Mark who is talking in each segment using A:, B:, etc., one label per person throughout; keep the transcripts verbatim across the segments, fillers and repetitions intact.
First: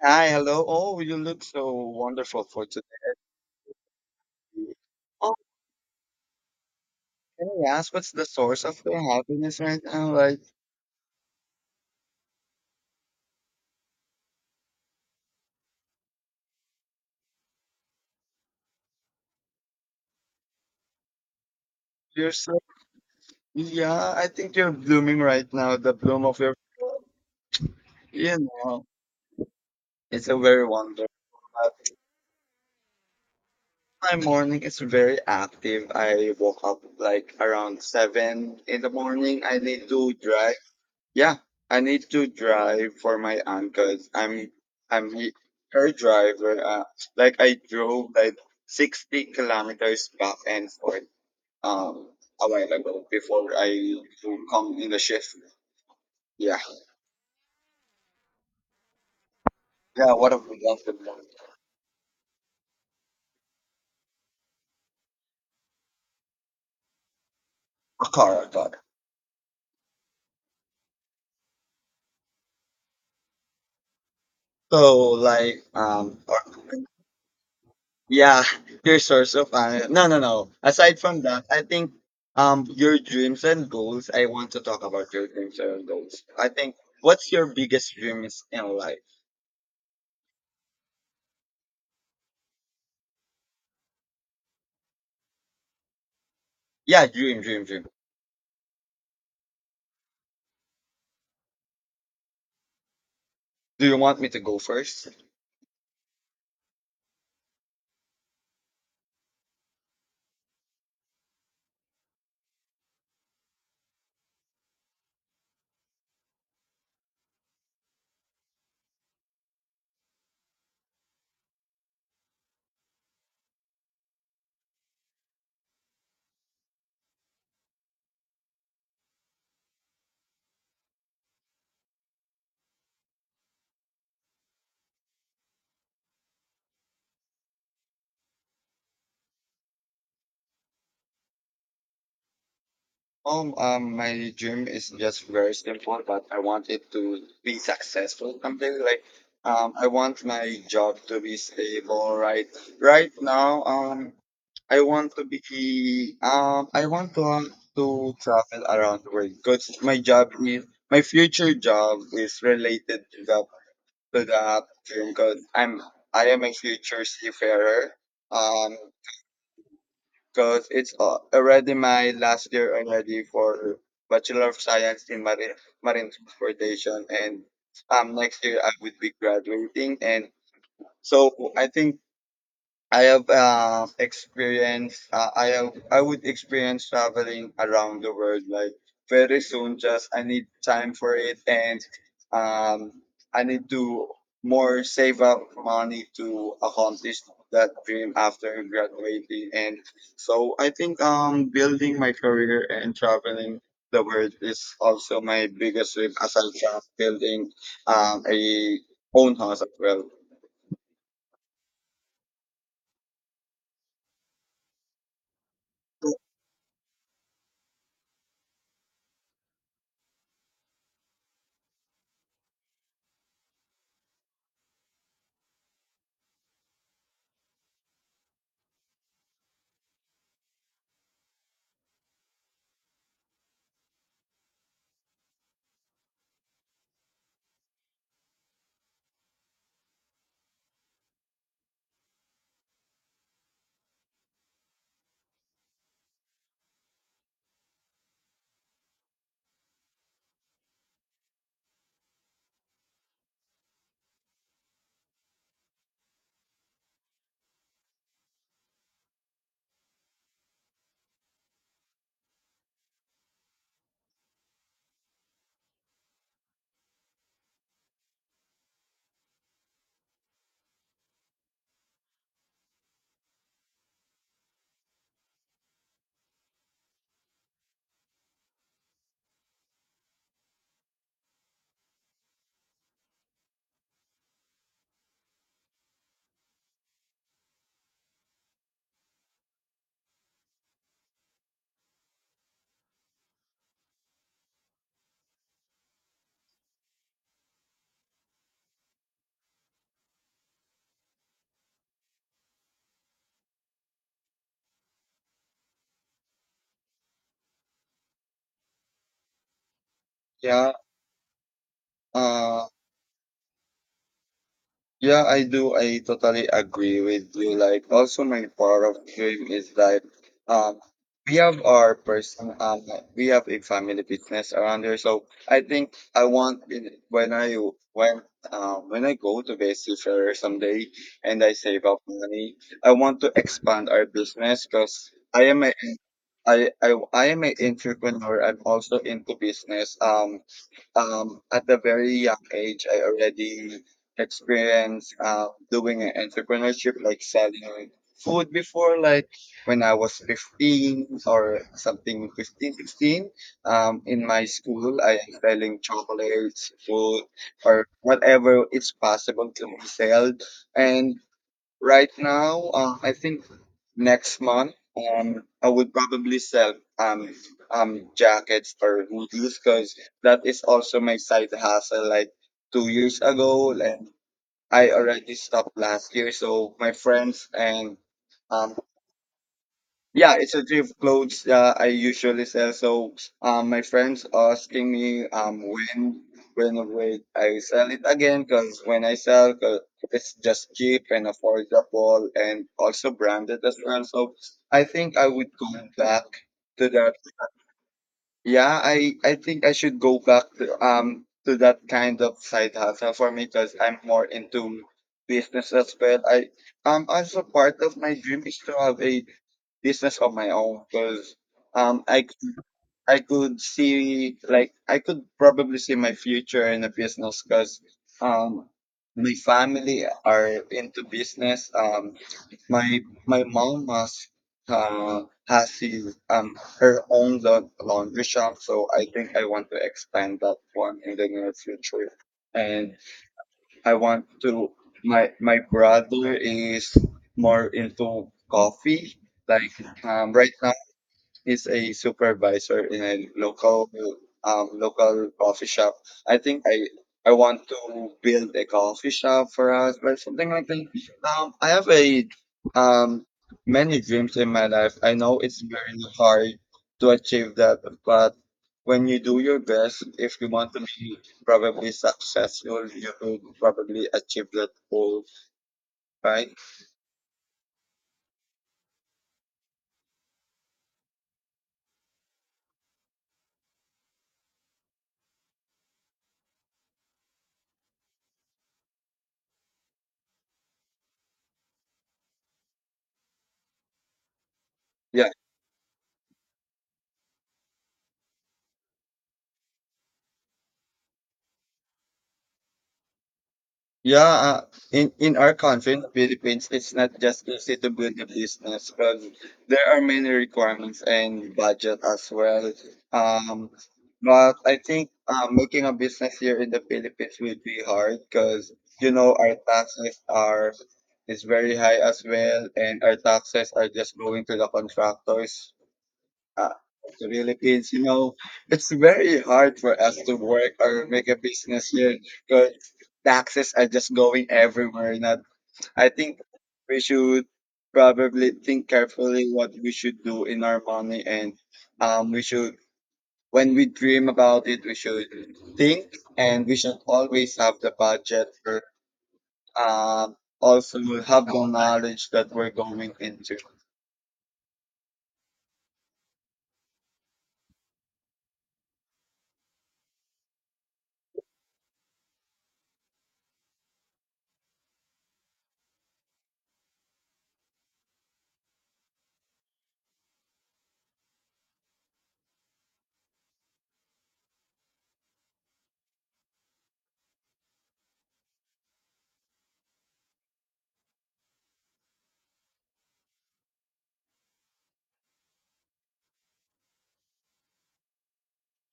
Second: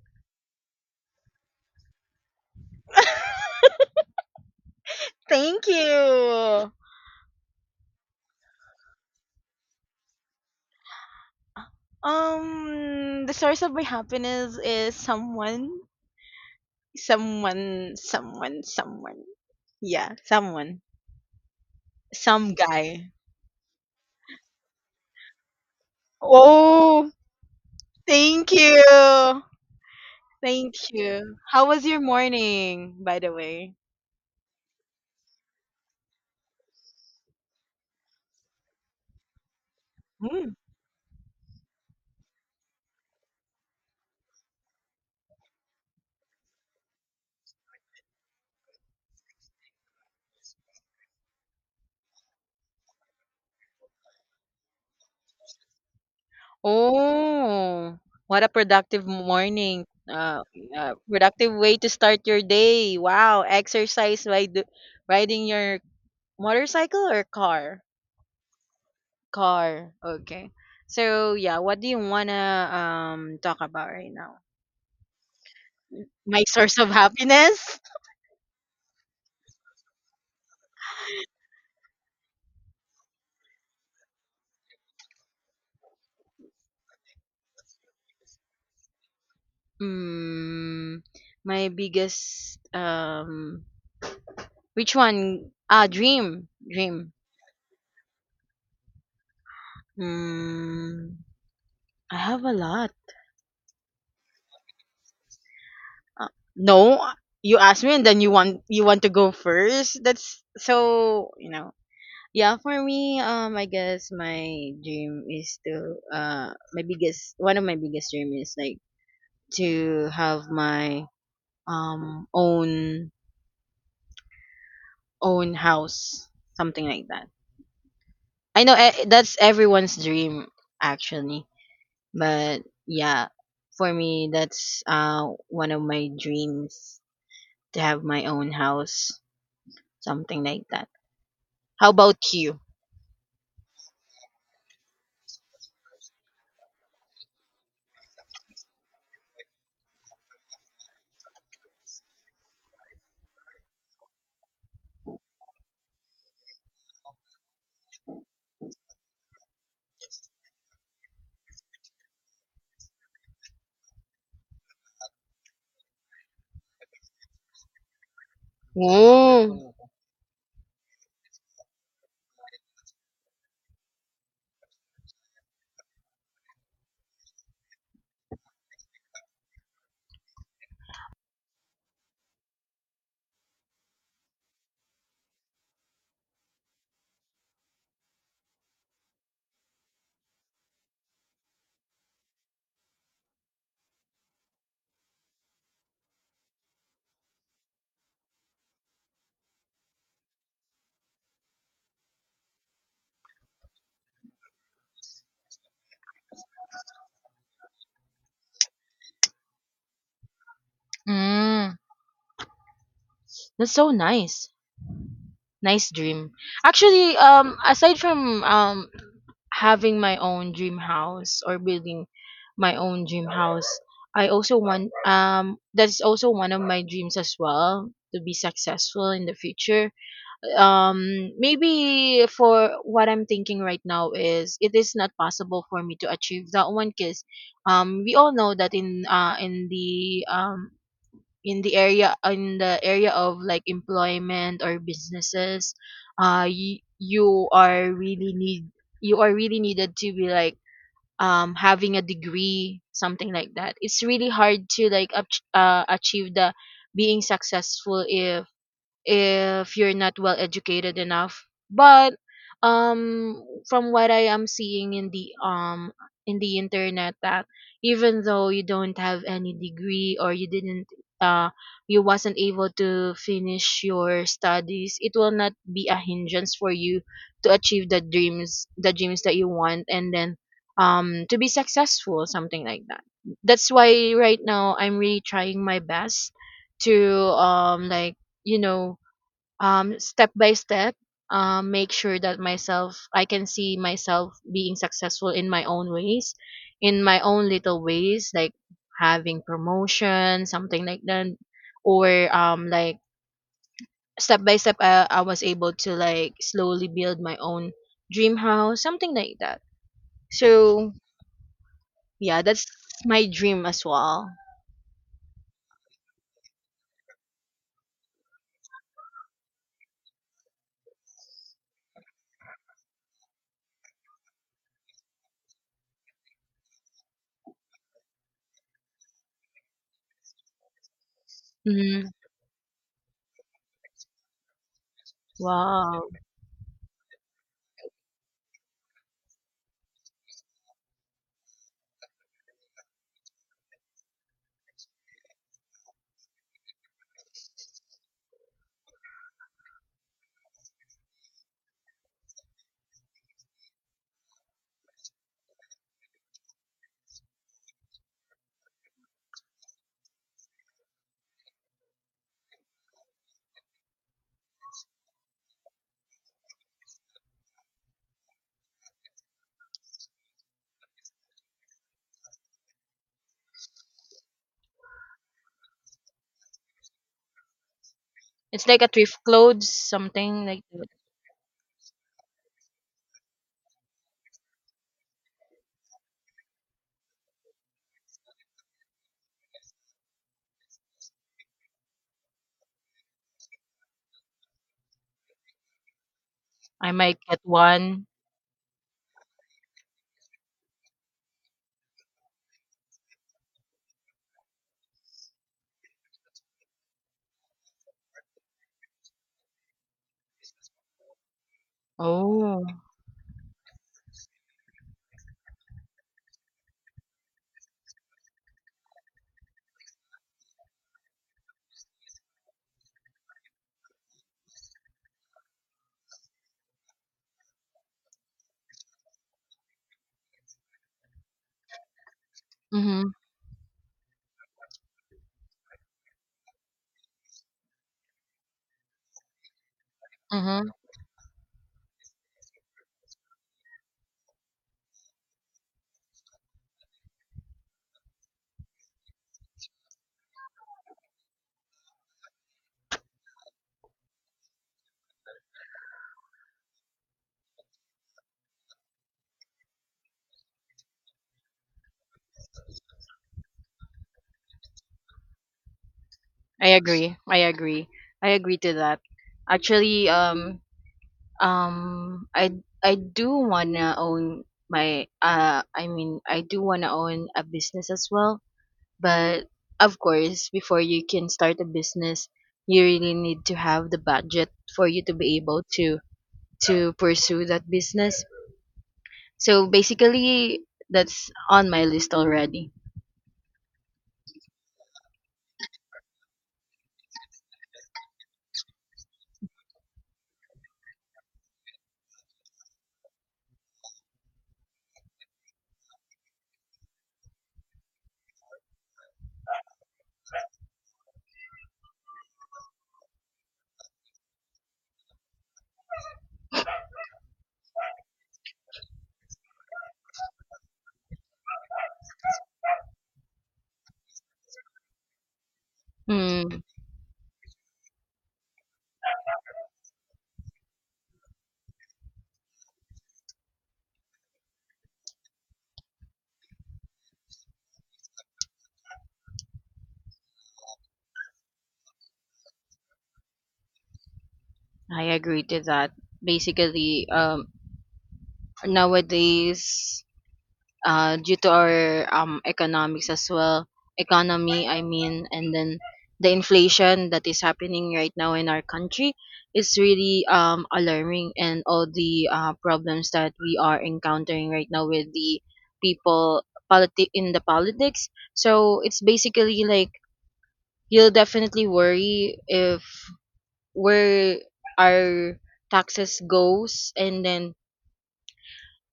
A: Hi, hello. Oh, you look so wonderful for today. Oh,
B: Thank you.
A: can I ask what's the source of your happiness right now? Like,
B: Um, the source of my happiness is someone, someone, someone, someone. Yeah, someone,
A: you're
B: some
A: so,
B: guy.
A: yeah, I think you're blooming right now, the bloom of your,
B: Oh,
A: you
B: thank
A: know,
B: you,
A: it's a very
B: thank
A: wonderful.
B: you. How was your morning, by the way?
A: My morning is very active. I woke up like around seven in the morning. I did do
B: Hmm.
A: drive. Yeah, I need to drive for my aunt, because i 'cause I'm I'm he, her driver. Uh, like I drove like sixty kilometers back and forth um a while ago before I to come in the shift. Yeah,
B: Oh, what a productive morning.
A: yeah. What
B: Uh,
A: have we got?
B: uh, productive way to start your day. Wow, exercise by do- riding your motorcycle or car.
A: A car, a car.
B: Car. Okay. So yeah, what do you wanna um talk about right now?
A: So, like, um
B: My source of happiness?
A: Yeah, your source of uh, no, no, no. Aside from that, I think um your dreams and goals. I want to talk about your dreams and goals. I think, what's your biggest dreams in life?
B: Mm, my biggest um which one? Ah, dream.
A: Yeah,
B: Dream.
A: dream, dream, dream.
B: Mm, I have a lot.
A: Do you want me to go first?
B: Uh, no, you ask me and then you want you want to go first. That's so, you know. Yeah, for me, um I guess my dream is to uh my biggest one of my biggest dream is like to have my um own own house, something like that. I know eh, that's everyone's dream actually, but yeah, for me that's uh one of my dreams to have my own house, something like that. How about you?
A: Um, um, my dream is just very simple, but I want it to be successful. Something like, um, I want my job to be stable. Right, right now, um, I want to be um I want to um, to travel around the world because my job is my future job is related to that to that dream because I'm I am a future seafarer um
B: Whoa.
A: because it's uh, already my last year already for Bachelor of Science in Marine Marine Transportation, and um next year I would be graduating. And so I think I have uh, experienced. Uh, I have. I would experience traveling around the world like very soon. Just I need time for it, and um, I need to more save up money to accomplish that dream after graduating. And so I think, um, building my career and traveling the world is also my biggest dream aside from building um, a own house as well.
B: Mm, that's so nice. Nice dream. Actually, um, aside from um having my own dream house or building my own dream house, I also want um that's also one of my dreams as well to be successful in the future. Um, maybe for what I'm thinking right now is it is not possible for me to achieve that one because um we all know that in uh in the um in the area in the area of like employment or businesses uh y- you are really need you are really needed to be like um having a degree, something like that. It's really hard to like ach- uh, achieve the being successful if if you're not well educated enough, but um from what I am seeing in the um in the internet, that even though you don't have any degree or you didn't uh you wasn't able to finish your studies, it will not be a hindrance for you to achieve the dreams the dreams that you want. And then um to be successful, something like that. That's why right now I'm really trying my best to um like you know um, step by step, um, make sure that myself, I can see myself being successful in my own ways, in my own little ways, like having promotion, something like that, or um, like step by step, I, I was able to like slowly build my own dream house, something like that.
A: Yeah.
B: So yeah, that's
A: uh,
B: my dream as well.
A: Yeah, I do. I totally agree with you. Like, also my part of dream is like, um, we have our person, um, we have a family business around here. So I think I want in- when I when um when I go to Vancouver someday, and I save up
B: Mm,
A: money. I want to expand our business because I am a
B: wow.
A: I I I am an entrepreneur. I'm also into business. Um, um, at a very young age, I already experienced uh, doing an entrepreneurship, like selling food before, like when I was fifteen or something, fifteen, sixteen. Um, in my school, I am selling chocolates, food, or whatever it's possible to be sold. And right now, uh, I think next month, um, I would probably sell um um jackets or hoodies because that is also my side hustle. Like two years ago, like I already stopped last year, so my friends and
B: It's
A: um
B: like a thrift clothes,
A: yeah,
B: something
A: it's
B: like
A: a
B: that.
A: thrift clothes uh, I usually sell. So, um, my friends asking me um when when wait I sell it again, because when I sell 'cause it's just cheap and affordable, and also branded as well. So I think I would go back to
B: I
A: that.
B: might get one.
A: Yeah, I I think I should go back to um to that kind of side hustle for me because I'm more into business as well. I um also, part of my dream is to have a business of my own because um I
B: Oh.
A: I could see, like, I could probably see my future in a business because um my family are into business. Um my my mom has uh has his, um her own laun- laundry shop, so I think I want to expand that one in the near future. And
B: Mm-hmm.
A: I want to. My my brother is more into coffee, like, um, right
B: Mm-hmm.
A: is a supervisor in a local um, local coffee shop. I think I I want to build a coffee shop for us, but something like that. Um, I have a um many dreams in my life. I know it's very hard to achieve that, but when you do your best, if you want to be probably successful, you will probably achieve that goal, right?
B: I agree. I agree. I agree to that. Actually, um, um, I I do wanna own my uh, I mean, I do wanna own a business as well. But of course, before you can start a business, you really need to have the budget for you to
A: Yeah,
B: be able to to pursue that business. So basically, that's on my list already.
A: yeah, uh, in in our country, in the Philippines, it's not just easy to build a business because there are many requirements and budget as well. Um, but I think, uh, making a business here in the Philippines would be hard because you know our taxes are is very high as well, and our taxes are just going to the contractors, uh, the Philippines, you know, it's very hard for us to work or make a business here because taxes are just going everywhere. Not, I think
B: Mm,
A: we should probably think carefully what we should do in our money, and um, we should when we dream about it, we should think, and we should always have the budget, or um, also have the knowledge that we're going into.
B: I agree to that. Basically, um, nowadays uh, due to our um, economics as well economy, I mean, and then the inflation that is happening right now in our country is really um, alarming, and all the uh, problems that we are encountering right now with the people, politi- in the politics, so it's basically like you'll definitely worry if where our taxes goes, and then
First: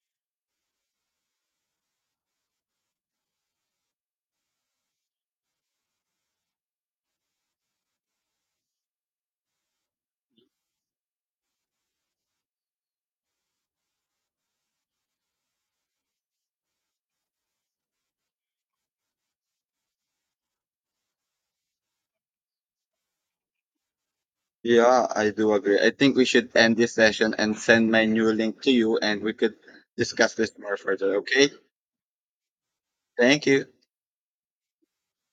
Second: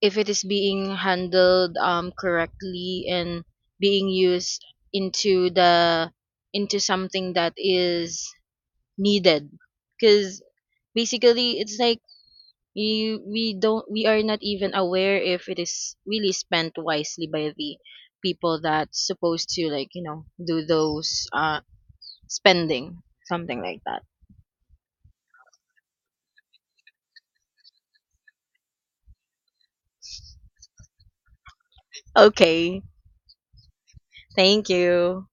B: if it is being handled um, correctly and being used into the into something that is needed, because basically it's like you we don't, we are not even aware if it is really spent wisely by the people that's supposed to like you know do those uh spending, something like that.
A: Yeah, I do agree. I think we should end this session and send my new link to you, and we could discuss this more further. Okay.
B: Okay,
A: Thank you.
B: thank you.